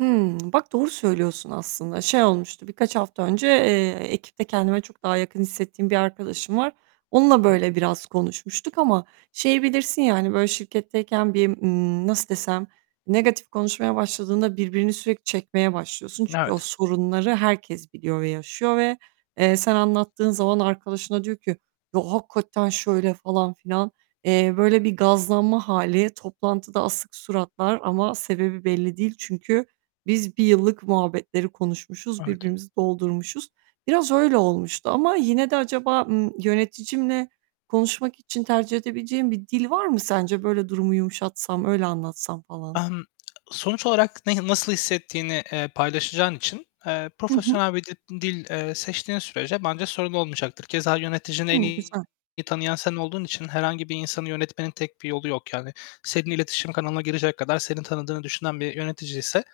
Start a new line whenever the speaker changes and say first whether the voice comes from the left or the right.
right: Hımm, bak doğru söylüyorsun aslında. Şey olmuştu, birkaç hafta önce, eee, ekipte kendime çok daha yakın hissettiğim bir arkadaşım var. Onunla
left: I hı.
right: böyle biraz konuşmuştuk ama şeyi bilirsin ya, hani, böyle, şirketteyken bir, ımm nasıl desem? Negatif konuşmaya başladığında birbirini sürekli çekmeye başlıyorsun. Çünkü o
left: Evet.
right: sorunları herkes biliyor ve yaşıyor ve, eee, sen anlattığın zaman arkadaşına diyor ki "Ya, hakikaten şöyle..." falan filan. Eee, böyle bir gazlanma hâli, toplantıda asık suratlar ama sebebi belli değil. Çünkü biz 1 yıllık muhabbetleri konuşmuşuz,
left: Evet.
right: birbirimizi doldurmuşuz. Biraz öyle olmuştu ama yine de acaba, ımm, yöneticimle konuşmak için tercih edebileceğim bir dil var mı sence? Böyle, durumu yumuşatsam, öyle anlatsam falan.
left: Emm, sonuç olarak ne nasıl hissettiğini, eee, paylaşacağın için, eee,
right: Hı hı.
left: profesyonel bir dip dil, eee, seçtiğin sürece bence sorun olmayacaktır. Keza yöneticini en
right: Hı,
left: iyi
right: güzel.
left: tanıyan sen olduğun için herhangi bir insanı yönetmenin tek bir yolu yok yani. Senin iletişim kanalına girecek kadar seni tanıdığını düşünen bir yöneticiyse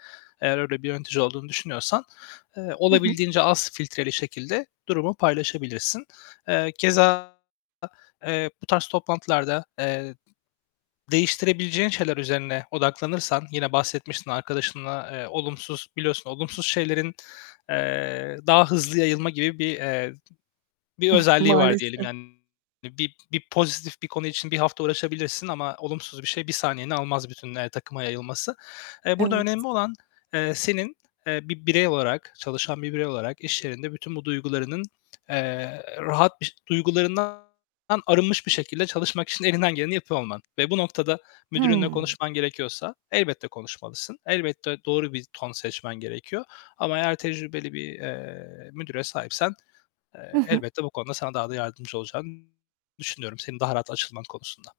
left: -eğer öyle bir yönetici olduğunu düşünüyorsan eee,
right: Hı hı.
left: olabildiğince az filtreli şekilde durumu paylaşabilirsin. Eee, keza, eee, bu tarz toplantılarda, eee değiştirebileceğin şeyler üzerine odaklanırsan Yine bahsetmiştin arkadaşınla, eee, olumsuz biliyorsun olumsuz şeylerin, eee, daha hızlı yayılma gibi bir, eee, bir özelliği var diyelim
right: Maalesef.
left: yani. Bir bir pozitif bir konu için 1 hafta uğraşabilirsin ama olumsuz bir şey 1 saniyeni almaz bütün, eee, takıma yayılması. Eee, burada
right: Evet.
left: önemli olan, eee, senin, eee, bir birey olarak, çalışan bir birey olarak iş yerinde bütün bu duygularının, eee, rahat biş duygularından arınmış bir şekilde çalışmak için elinden geleni yapıyor olman ve bu noktada müdürünle
right: Hıı.
left: konuşman gerekiyorsa elbette konuşmalısın. Elbette doğru bir ton seçmen gerekiyor. Ama eğer tecrübeli bir, eee, müdüre sahipsen,
right: Hı
left: eee,
right: hı.
left: elbette bu konuda sana daha da yardımcı olacağını düşünüyorum senin daha rahat açılman konusunda.